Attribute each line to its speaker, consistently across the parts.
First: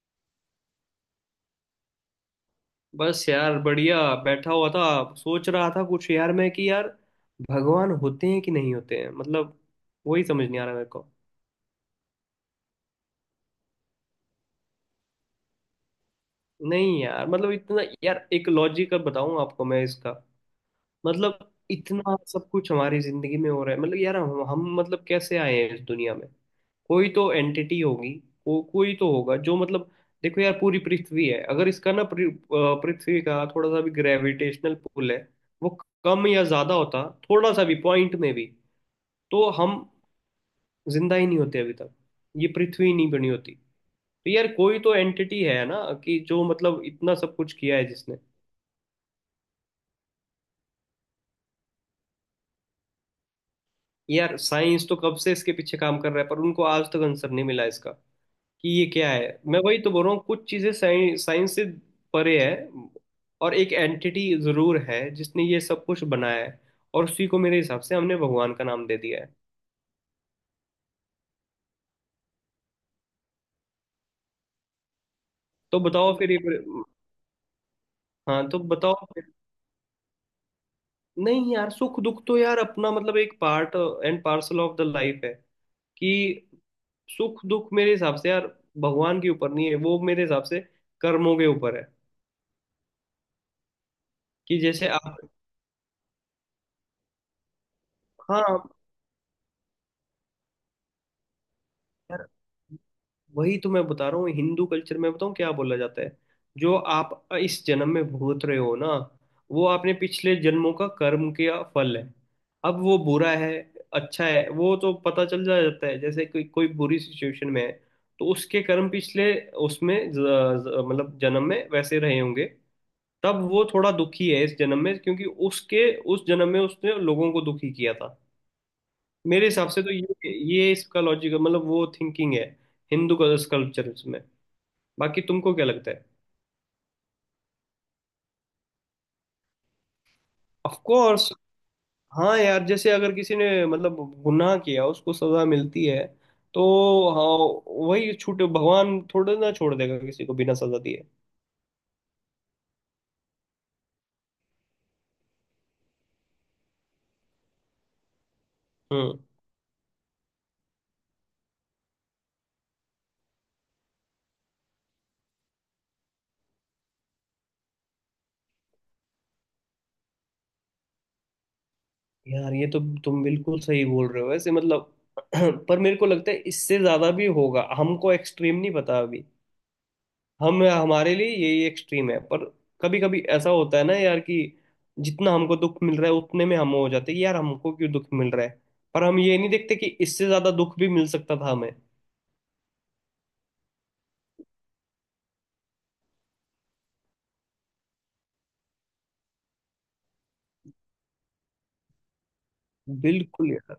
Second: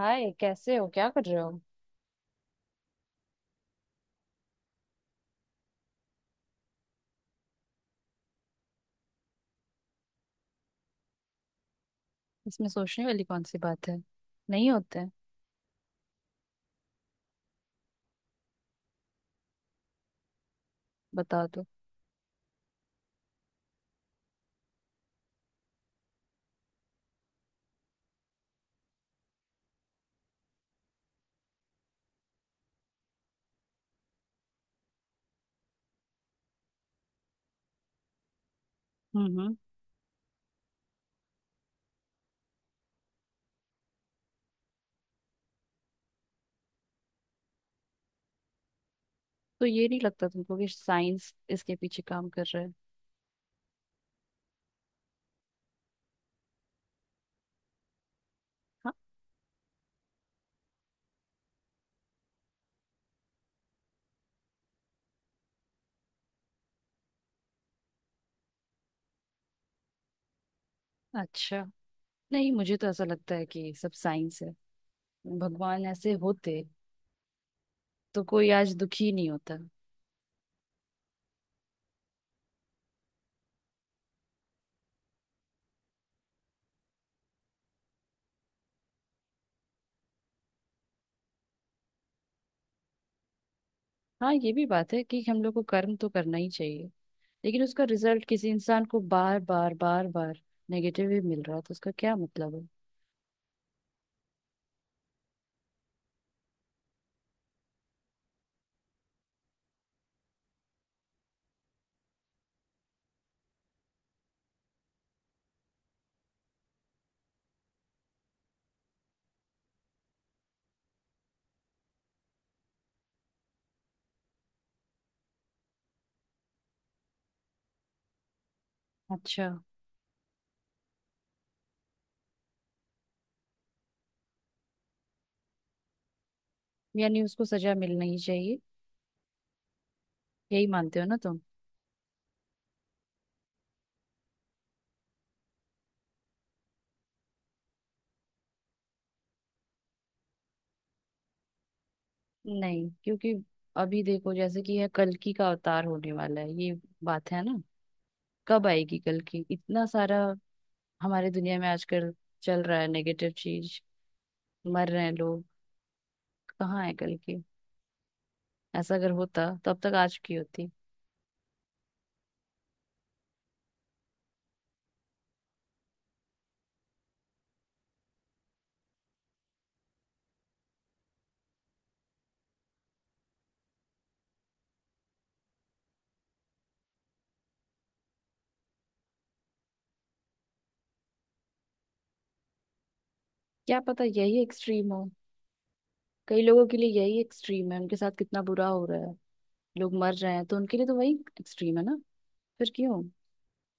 Speaker 1: हाय, कैसे हो? क्या कर रहे हो?
Speaker 2: बस यार बढ़िया। बैठा हुआ था। सोच रहा था कुछ यार मैं कि यार भगवान होते हैं कि नहीं होते हैं मतलब वही समझ नहीं आ रहा मेरे को।
Speaker 1: इसमें सोचने वाली कौन सी बात है। नहीं होते हैं।
Speaker 2: नहीं यार मतलब इतना यार एक लॉजिकल बताऊं आपको मैं इसका। मतलब
Speaker 1: बता दो।
Speaker 2: इतना सब कुछ हमारी जिंदगी में हो रहा है मतलब यार हम मतलब कैसे आए हैं इस दुनिया में। कोई तो एंटिटी होगी। कोई तो होगा जो मतलब। देखो यार पूरी पृथ्वी है अगर इसका ना पृथ्वी का थोड़ा सा भी ग्रेविटेशनल पुल है वो कम या ज्यादा होता थोड़ा सा भी पॉइंट में भी
Speaker 1: हम्म। हम्म।
Speaker 2: तो हम जिंदा ही नहीं होते अभी तक। ये पृथ्वी नहीं बनी होती। तो यार कोई तो एंटिटी है ना कि जो मतलब इतना सब कुछ किया है जिसने।
Speaker 1: तो ये नहीं लगता तुमको कि साइंस इसके पीछे काम कर रहा है?
Speaker 2: यार साइंस तो कब से इसके पीछे काम कर रहा है पर उनको आज तक आंसर नहीं मिला इसका कि ये
Speaker 1: हाँ।
Speaker 2: क्या है। मैं वही तो बोल रहा हूँ कुछ चीजें साइंस साइंस से परे है। और एक एंटिटी जरूर है जिसने ये सब कुछ बनाया है। और उसी को मेरे हिसाब से हमने भगवान का नाम दे दिया है।
Speaker 1: अच्छा। नहीं, मुझे तो ऐसा लगता है कि सब साइंस है।
Speaker 2: तो
Speaker 1: भगवान
Speaker 2: बताओ
Speaker 1: ऐसे
Speaker 2: फिर ये।
Speaker 1: होते तो
Speaker 2: हाँ
Speaker 1: कोई
Speaker 2: तो
Speaker 1: आज
Speaker 2: बताओ।
Speaker 1: दुखी नहीं होता।
Speaker 2: नहीं यार सुख दुख तो यार अपना मतलब एक part and parcel of the life है कि सुख दुख मेरे हिसाब से यार भगवान के ऊपर नहीं है वो मेरे हिसाब से कर्मों के ऊपर है।
Speaker 1: हाँ, ये
Speaker 2: कि
Speaker 1: भी
Speaker 2: जैसे
Speaker 1: बात है
Speaker 2: आप।
Speaker 1: कि हम लोग को कर्म तो करना ही चाहिए, लेकिन उसका रिजल्ट किसी
Speaker 2: हाँ
Speaker 1: इंसान को बार बार बार बार नेगेटिव ही मिल रहा है तो उसका क्या
Speaker 2: यार
Speaker 1: मतलब है?
Speaker 2: वही तो मैं बता रहा हूँ हिंदू कल्चर में बताऊँ क्या बोला जाता है। जो आप इस जन्म में भोग रहे हो ना वो आपने पिछले जन्मों का कर्म का फल है। अब वो बुरा है अच्छा है वो तो पता चल जा जाता है जैसे कोई कोई बुरी सिचुएशन में है तो उसके कर्म पिछले उसमें ज, ज, मतलब जन्म में वैसे रहे होंगे। तब वो थोड़ा दुखी है इस जन्म में क्योंकि उसके उस जन्म में उसने लोगों को दुखी किया था।
Speaker 1: अच्छा।
Speaker 2: मेरे हिसाब से तो ये इसका लॉजिक मतलब वो थिंकिंग है हिंदू कल्चर में। बाकी तुमको क्या लगता है।
Speaker 1: यानी उसको सजा मिलना ही चाहिए, यही
Speaker 2: ऑफ
Speaker 1: मानते हो ना
Speaker 2: कोर्स।
Speaker 1: तुम?
Speaker 2: हाँ यार जैसे अगर किसी ने मतलब गुनाह किया उसको सजा मिलती है तो। हाँ वही छूट भगवान थोड़े ना छोड़ देगा किसी को बिना सजा दिए।
Speaker 1: नहीं, क्योंकि अभी देखो जैसे कि यह कल्कि का अवतार होने वाला है, ये बात है ना। कब आएगी
Speaker 2: हम्म।
Speaker 1: कल्कि? इतना सारा हमारे दुनिया में आजकल चल रहा है, नेगेटिव चीज। मर रहे हैं लोग। कहाँ है कल्कि? ऐसा अगर होता तो अब तक आज की होती।
Speaker 2: यार ये तो तुम बिल्कुल सही बोल रहे हो वैसे मतलब पर मेरे को लगता है इससे ज्यादा भी होगा हमको एक्सट्रीम नहीं पता अभी। हम हमारे लिए यही एक्सट्रीम है पर कभी कभी ऐसा होता है ना यार कि जितना हमको दुख मिल रहा है उतने में हम हो जाते हैं कि यार हमको क्यों दुख मिल रहा है। पर हम ये नहीं देखते कि इससे ज्यादा दुख भी मिल सकता था हमें।
Speaker 1: क्या पता यही एक्सट्रीम हो। कई लोगों के लिए यही एक्सट्रीम है, उनके साथ कितना बुरा हो रहा है। लोग मर रहे हैं तो उनके लिए तो वही एक्सट्रीम है ना। फिर क्यों?
Speaker 2: बिल्कुल यार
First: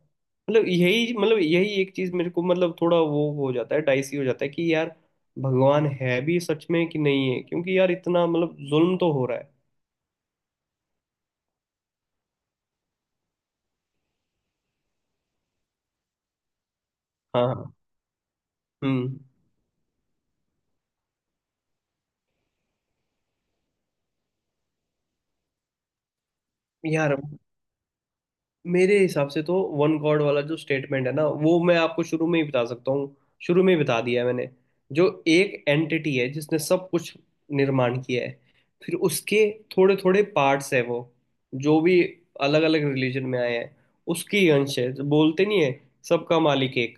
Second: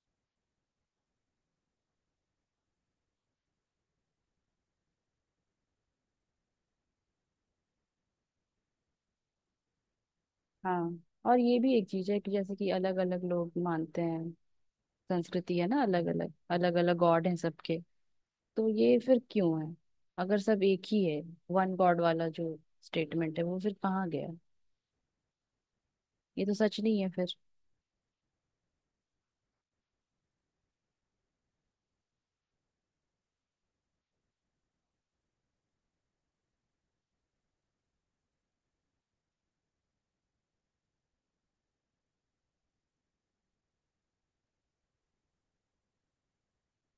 Speaker 2: मतलब यही एक चीज मेरे को मतलब थोड़ा वो हो जाता है डाइसी हो जाता है कि यार भगवान है भी सच में कि नहीं है क्योंकि यार इतना मतलब जुल्म तो हो रहा है।
Speaker 1: हाँ। और ये भी एक चीज है कि जैसे कि अलग अलग लोग मानते हैं, संस्कृति है ना, अलग अलग अलग अलग गॉड है
Speaker 2: हाँ हाँ।
Speaker 1: सबके। तो ये
Speaker 2: हम्म।
Speaker 1: फिर क्यों है? अगर सब एक ही है, वन गॉड वाला जो स्टेटमेंट है वो फिर कहाँ गया? ये तो सच नहीं है
Speaker 2: यार
Speaker 1: फिर।
Speaker 2: मेरे हिसाब से तो वन गॉड वाला जो स्टेटमेंट है ना वो मैं आपको शुरू में ही बता सकता हूँ। शुरू में ही बता दिया है मैंने। जो एक एंटिटी है जिसने सब कुछ निर्माण किया है फिर उसके थोड़े थोड़े पार्ट्स है वो जो भी अलग अलग रिलीजन में आए हैं उसकी ही अंश है जो बोलते नहीं है सबका मालिक एक।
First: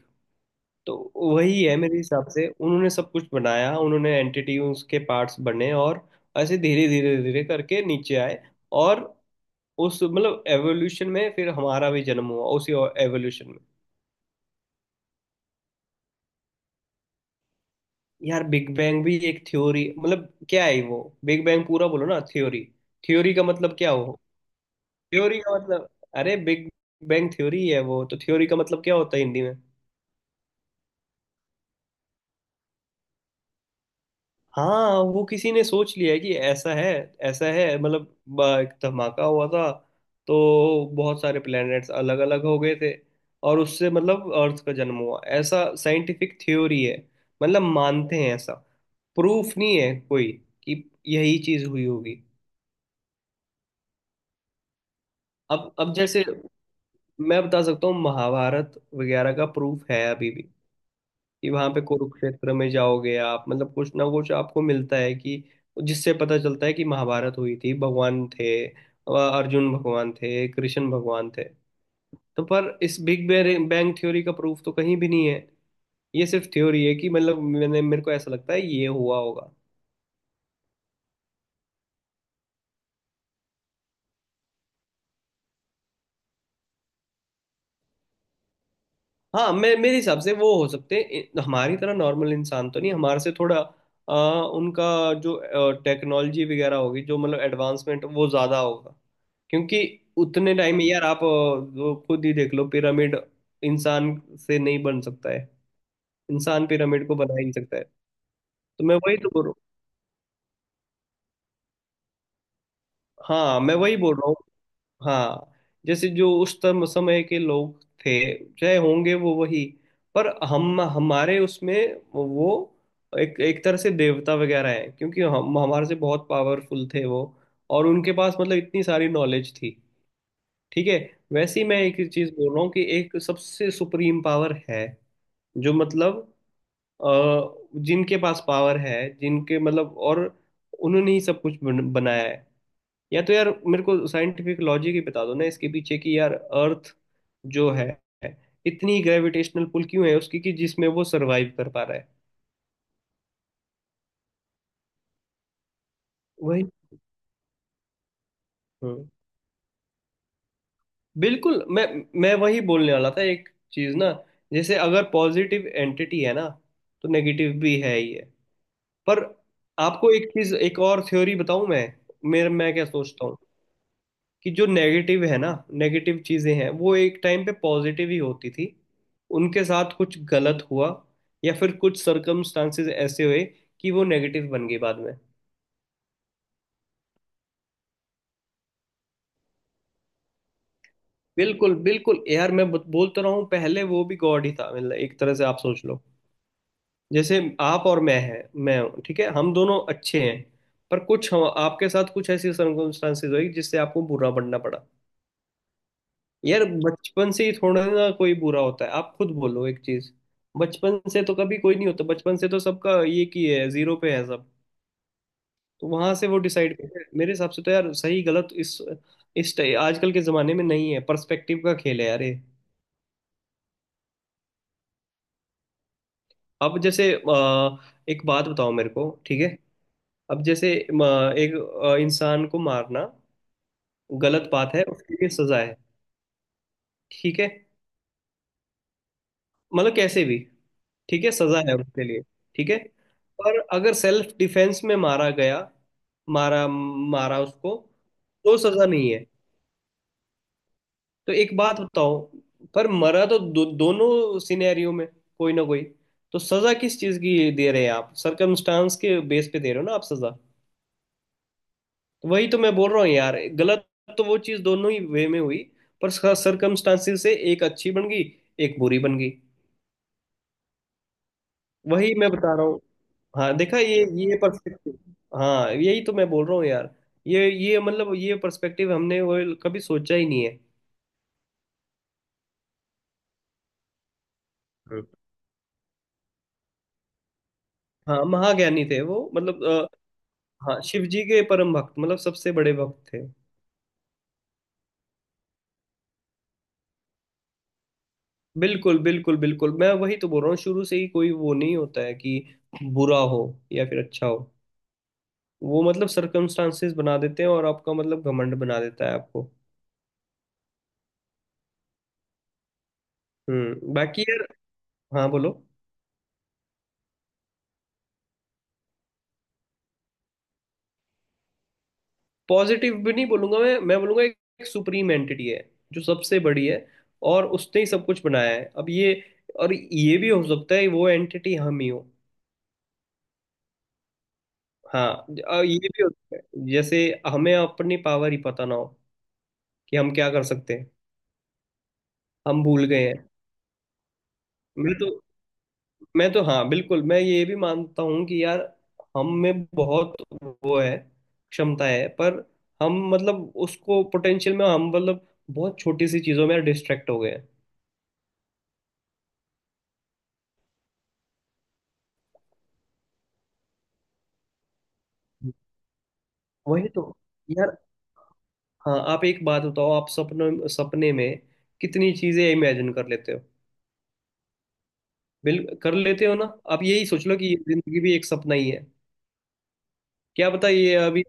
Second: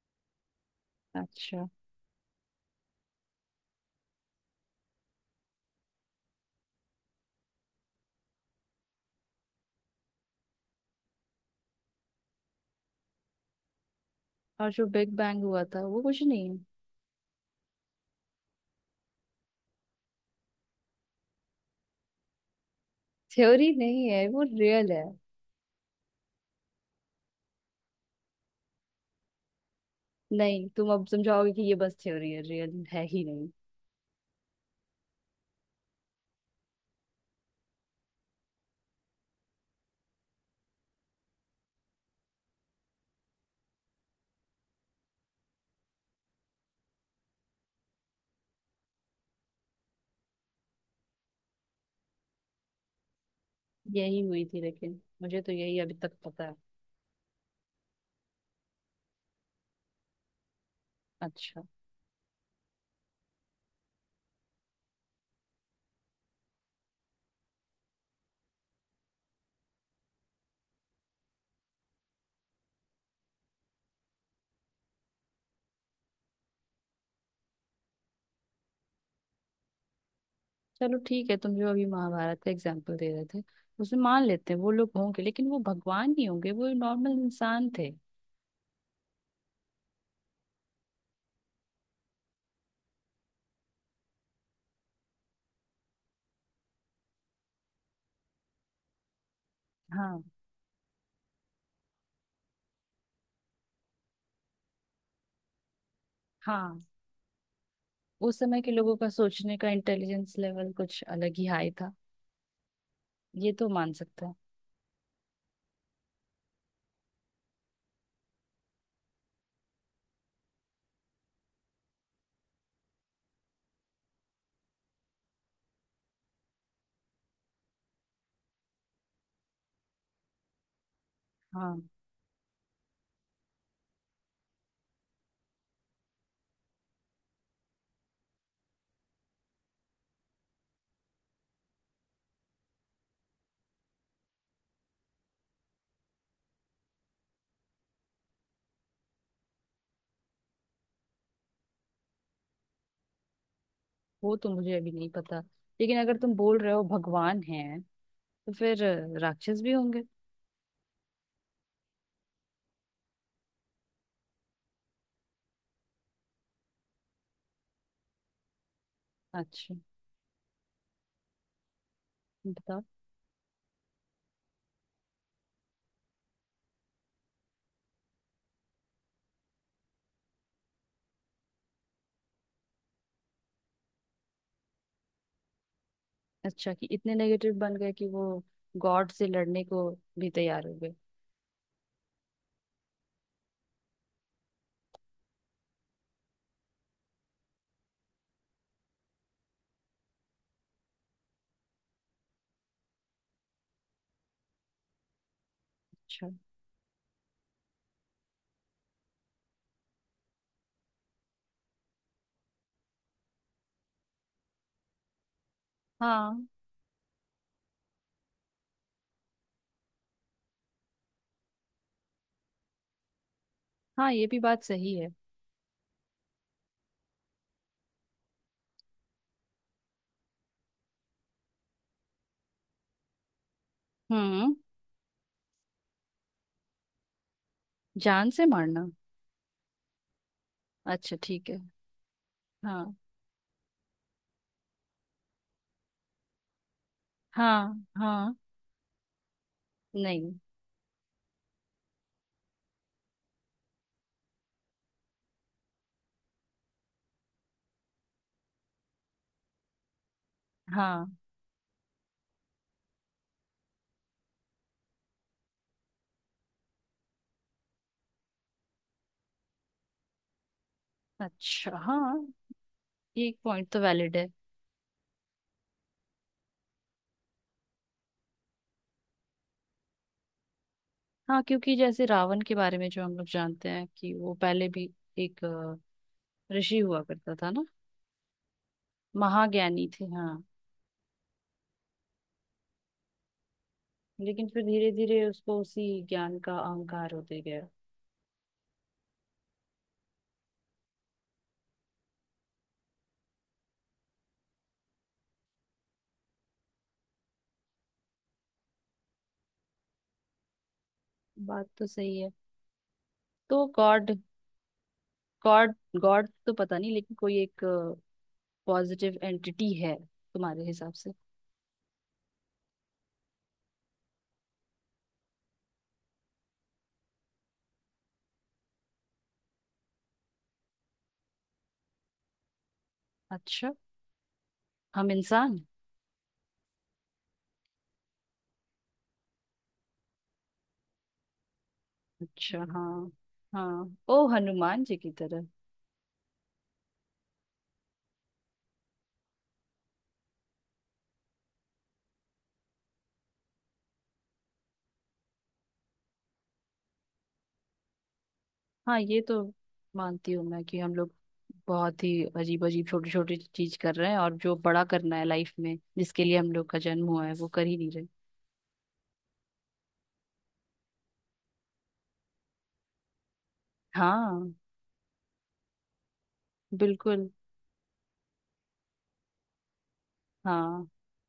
Speaker 2: तो वही
Speaker 1: अच्छा।
Speaker 2: है मेरे हिसाब से उन्होंने सब कुछ बनाया उन्होंने एंटिटी उसके पार्ट्स बने। और ऐसे धीरे धीरे धीरे करके नीचे आए। और उस मतलब एवोल्यूशन में फिर हमारा भी जन्म हुआ उसी एवोल्यूशन में।
Speaker 1: और जो बिग बैंग हुआ था वो कुछ नहीं है?
Speaker 2: यार बिग बैंग भी एक थ्योरी मतलब क्या है वो। बिग बैंग पूरा बोलो ना थ्योरी। थ्योरी का
Speaker 1: थ्योरी
Speaker 2: मतलब क्या
Speaker 1: नहीं
Speaker 2: हो।
Speaker 1: है वो, रियल है।
Speaker 2: थ्योरी का मतलब। अरे बिग बैंग थ्योरी है वो तो। थ्योरी का मतलब क्या होता है हिंदी में।
Speaker 1: नहीं, तुम अब समझाओगे कि ये बस थ्योरी है, रियल है ही नहीं।
Speaker 2: हाँ वो किसी ने सोच लिया है कि ऐसा है। ऐसा है मतलब एक धमाका हुआ था तो बहुत सारे प्लैनेट्स अलग अलग हो गए थे और उससे मतलब अर्थ का जन्म हुआ ऐसा साइंटिफिक थ्योरी है। मतलब मानते हैं ऐसा। प्रूफ नहीं है कोई कि यही चीज हुई होगी।
Speaker 1: यही हुई थी, लेकिन मुझे तो
Speaker 2: अब
Speaker 1: यही अभी
Speaker 2: अब
Speaker 1: तक
Speaker 2: जैसे
Speaker 1: पता है।
Speaker 2: मैं बता सकता हूँ महाभारत वगैरह का प्रूफ है अभी भी। कि
Speaker 1: अच्छा।
Speaker 2: वहां पे कुरुक्षेत्र में जाओगे आप मतलब कुछ ना कुछ आपको मिलता है कि जिससे पता चलता है कि महाभारत हुई थी भगवान थे अर्जुन भगवान थे कृष्ण भगवान थे। तो पर इस बिग बैंग थ्योरी का प्रूफ तो कहीं भी नहीं है। ये सिर्फ थ्योरी है कि मतलब मैंने मेरे को ऐसा लगता है ये हुआ होगा।
Speaker 1: चलो ठीक है, तुम जो अभी महाभारत का एग्जाम्पल दे रहे थे, उसमें मान लेते हैं वो लोग होंगे, लेकिन वो भगवान नहीं होंगे, वो नॉर्मल इंसान थे।
Speaker 2: हाँ मैं मेरे हिसाब से वो हो सकते हैं हमारी तरह नॉर्मल इंसान तो नहीं हमारे से थोड़ा अ, उनका जो टेक्नोलॉजी वगैरह होगी जो मतलब एडवांसमेंट वो ज़्यादा होगा क्योंकि
Speaker 1: हाँ।
Speaker 2: उतने टाइम में यार आप वो खुद ही देख लो पिरामिड इंसान से नहीं बन सकता है। इंसान
Speaker 1: हाँ,
Speaker 2: पिरामिड को बना ही नहीं सकता है।
Speaker 1: उस समय के
Speaker 2: तो
Speaker 1: लोगों
Speaker 2: मैं
Speaker 1: का
Speaker 2: वही तो बोल रहा हूँ।
Speaker 1: सोचने का इंटेलिजेंस लेवल कुछ अलग ही हाई था। ये
Speaker 2: हाँ
Speaker 1: तो
Speaker 2: मैं
Speaker 1: मान
Speaker 2: वही बोल
Speaker 1: सकता
Speaker 2: रहा
Speaker 1: है।
Speaker 2: हूँ। हाँ जैसे जो उस समय के लोग थे चाहे होंगे वो वही। पर हम हमारे उसमें वो एक एक तरह से देवता वगैरह है क्योंकि हम हमारे से बहुत पावरफुल थे वो। और उनके पास मतलब इतनी सारी नॉलेज थी। ठीक है। वैसे ही मैं
Speaker 1: हाँ।
Speaker 2: एक ही चीज बोल रहा हूँ कि एक सबसे सुप्रीम पावर है जो मतलब अ, जिनके पास पावर है जिनके मतलब और उन्होंने ही सब कुछ बनाया है। या तो यार मेरे को साइंटिफिक लॉजिक ही बता दो ना इसके पीछे कि यार अर्थ जो है इतनी ग्रेविटेशनल पुल क्यों है उसकी कि जिसमें वो सरवाइव कर पा रहा है।
Speaker 1: वो तो मुझे अभी नहीं पता, लेकिन अगर तुम बोल
Speaker 2: वही।
Speaker 1: रहे हो भगवान हैं तो फिर
Speaker 2: हम्म।
Speaker 1: राक्षस भी होंगे।
Speaker 2: बिल्कुल। मैं वही बोलने वाला था एक चीज ना। जैसे अगर पॉजिटिव एंटिटी है ना तो नेगेटिव भी है ही है पर
Speaker 1: अच्छा।
Speaker 2: आपको एक चीज एक और थ्योरी बताऊं मैं मेरे मैं
Speaker 1: बताओ।
Speaker 2: क्या सोचता हूँ कि जो नेगेटिव है ना नेगेटिव चीजें हैं वो एक टाइम पे पॉजिटिव ही होती थी। उनके साथ कुछ गलत हुआ या फिर कुछ सर्कमस्टांसेस ऐसे हुए कि वो नेगेटिव बन गई बाद में।
Speaker 1: अच्छा, कि इतने नेगेटिव बन गए कि वो गॉड से लड़ने को भी तैयार हो गए?
Speaker 2: बिल्कुल बिल्कुल यार मैं बोलता रहा हूँ पहले वो भी गॉड ही था मतलब एक तरह से आप सोच लो। जैसे आप और मैं हैं मैं हूँ ठीक है हम दोनों अच्छे हैं पर कुछ आपके साथ कुछ ऐसी सर्कमस्टांसेस हुई जिससे आपको बुरा बनना पड़ा।
Speaker 1: अच्छा।
Speaker 2: यार बचपन से ही थोड़ा ना कोई बुरा होता है आप खुद बोलो एक चीज। बचपन से तो कभी कोई नहीं होता बचपन से तो सबका ये की है जीरो पे है सब। तो वहां से वो
Speaker 1: हाँ।
Speaker 2: डिसाइड करते हैं मेरे हिसाब से तो यार सही गलत इस आजकल के जमाने में नहीं है पर्सपेक्टिव का खेल है यार ये।
Speaker 1: हाँ, ये भी बात सही है।
Speaker 2: अब जैसे एक बात बताओ मेरे को ठीक है। अब जैसे एक इंसान को मारना गलत
Speaker 1: हम्म।
Speaker 2: बात है उसके लिए सजा है ठीक है।
Speaker 1: जान से मारना।
Speaker 2: मतलब कैसे भी।
Speaker 1: अच्छा,
Speaker 2: ठीक है
Speaker 1: ठीक
Speaker 2: सजा
Speaker 1: है।
Speaker 2: है उसके लिए ठीक है।
Speaker 1: हाँ।
Speaker 2: पर अगर सेल्फ डिफेंस में मारा गया मारा मारा उसको
Speaker 1: हाँ। हाँ।
Speaker 2: तो सजा नहीं है।
Speaker 1: नहीं।
Speaker 2: तो एक बात बताओ पर मरा तो दोनों सिनेरियो में कोई ना कोई। तो सजा किस चीज की दे रहे हैं आप सरकमस्टांस के बेस पे दे रहे हो ना आप सजा।
Speaker 1: हाँ।
Speaker 2: तो वही तो मैं बोल रहा हूँ यार गलत तो वो चीज दोनों ही वे में हुई पर सरकमस्टांसेस से एक अच्छी बन गई एक बुरी बन गई।
Speaker 1: अच्छा,
Speaker 2: वही
Speaker 1: हाँ।
Speaker 2: मैं बता रहा हूँ।
Speaker 1: ये एक
Speaker 2: हाँ
Speaker 1: पॉइंट
Speaker 2: देखा
Speaker 1: तो वैलिड है।
Speaker 2: ये पर्सपेक्टिव। हाँ यही तो मैं बोल रहा हूँ यार ये मतलब ये पर्सपेक्टिव हमने वो कभी सोचा ही नहीं है।
Speaker 1: हाँ, क्योंकि जैसे रावण के बारे में जो हम लोग जानते हैं कि वो पहले भी
Speaker 2: हम्म।
Speaker 1: एक ऋषि हुआ करता था ना।
Speaker 2: हाँ महाज्ञानी थे वो मतलब
Speaker 1: महाज्ञानी थे, हाँ।
Speaker 2: हाँ शिव जी के परम भक्त मतलब सबसे बड़े भक्त थे।
Speaker 1: लेकिन फिर धीरे धीरे उसको उसी ज्ञान का अहंकार होते गया।
Speaker 2: बिल्कुल बिल्कुल बिल्कुल मैं वही तो बोल रहा हूँ शुरू से ही कोई वो नहीं होता है कि बुरा हो या फिर अच्छा हो। वो मतलब सर्कमस्टांसेस बना देते हैं और आपका मतलब घमंड बना देता है आपको।
Speaker 1: बात तो सही है। तो गॉड,
Speaker 2: बाकी यार। हाँ बोलो।
Speaker 1: गॉड, गॉड तो पता नहीं, लेकिन कोई एक पॉजिटिव एंटिटी है तुम्हारे हिसाब से?
Speaker 2: पॉजिटिव भी नहीं बोलूंगा मैं बोलूंगा एक सुप्रीम एंटिटी है जो सबसे बड़ी है और उसने ही सब कुछ बनाया है अब ये। और ये भी हो सकता है वो एंटिटी हम ही हो।
Speaker 1: अच्छा।
Speaker 2: हाँ
Speaker 1: हम इंसान?
Speaker 2: ये भी हो सकता है जैसे हमें अपनी पावर ही पता ना हो कि हम क्या कर सकते हैं।
Speaker 1: अच्छा,
Speaker 2: हम भूल गए
Speaker 1: हाँ।
Speaker 2: हैं।
Speaker 1: हाँ, ओ हनुमान
Speaker 2: मैं
Speaker 1: जी
Speaker 2: तो
Speaker 1: की तरह।
Speaker 2: मैं तो हाँ बिल्कुल मैं ये भी मानता हूँ कि यार हम में बहुत वो है क्षमता है पर हम मतलब उसको पोटेंशियल में हम मतलब बहुत छोटी सी चीजों में डिस्ट्रैक्ट हो गए हैं।
Speaker 1: हाँ, ये तो मानती हूँ मैं कि हम लोग बहुत ही अजीब अजीब छोटी छोटी चीज कर रहे हैं और जो बड़ा करना है लाइफ में, जिसके लिए हम लोग का
Speaker 2: वही तो
Speaker 1: जन्म हुआ है, वो कर
Speaker 2: यार।
Speaker 1: ही नहीं रहे।
Speaker 2: हाँ आप एक बात बताओ आप सपनों सपने में कितनी चीजें इमेजिन कर लेते हो।
Speaker 1: हाँ।
Speaker 2: बिल कर लेते हो ना। आप यही सोच
Speaker 1: बिल्कुल।
Speaker 2: लो कि ये जिंदगी भी एक सपना ही है। क्या पता
Speaker 1: हाँ।
Speaker 2: ये अभी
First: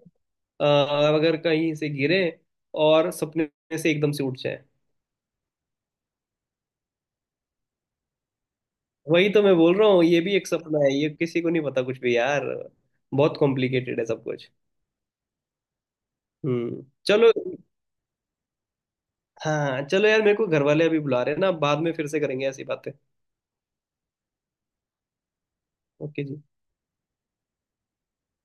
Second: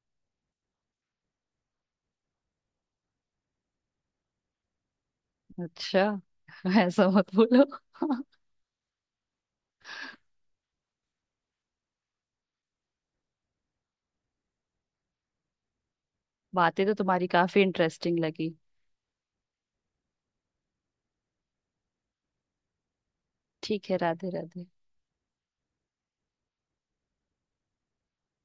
Speaker 2: अगर कहीं से गिरे और सपने से एकदम से उठ जाए।
Speaker 1: अच्छा। ऐसा मत बोलो।
Speaker 2: वही तो मैं बोल रहा हूँ ये भी एक सपना है ये किसी को नहीं पता कुछ भी यार बहुत कॉम्प्लिकेटेड है सब कुछ।
Speaker 1: बातें तो तुम्हारी
Speaker 2: चलो।
Speaker 1: काफी इंटरेस्टिंग लगी।
Speaker 2: हाँ चलो यार मेरे को घर वाले अभी बुला रहे हैं ना बाद में फिर से करेंगे ऐसी बातें।
Speaker 1: ठीक है, राधे राधे।
Speaker 2: ओके जी।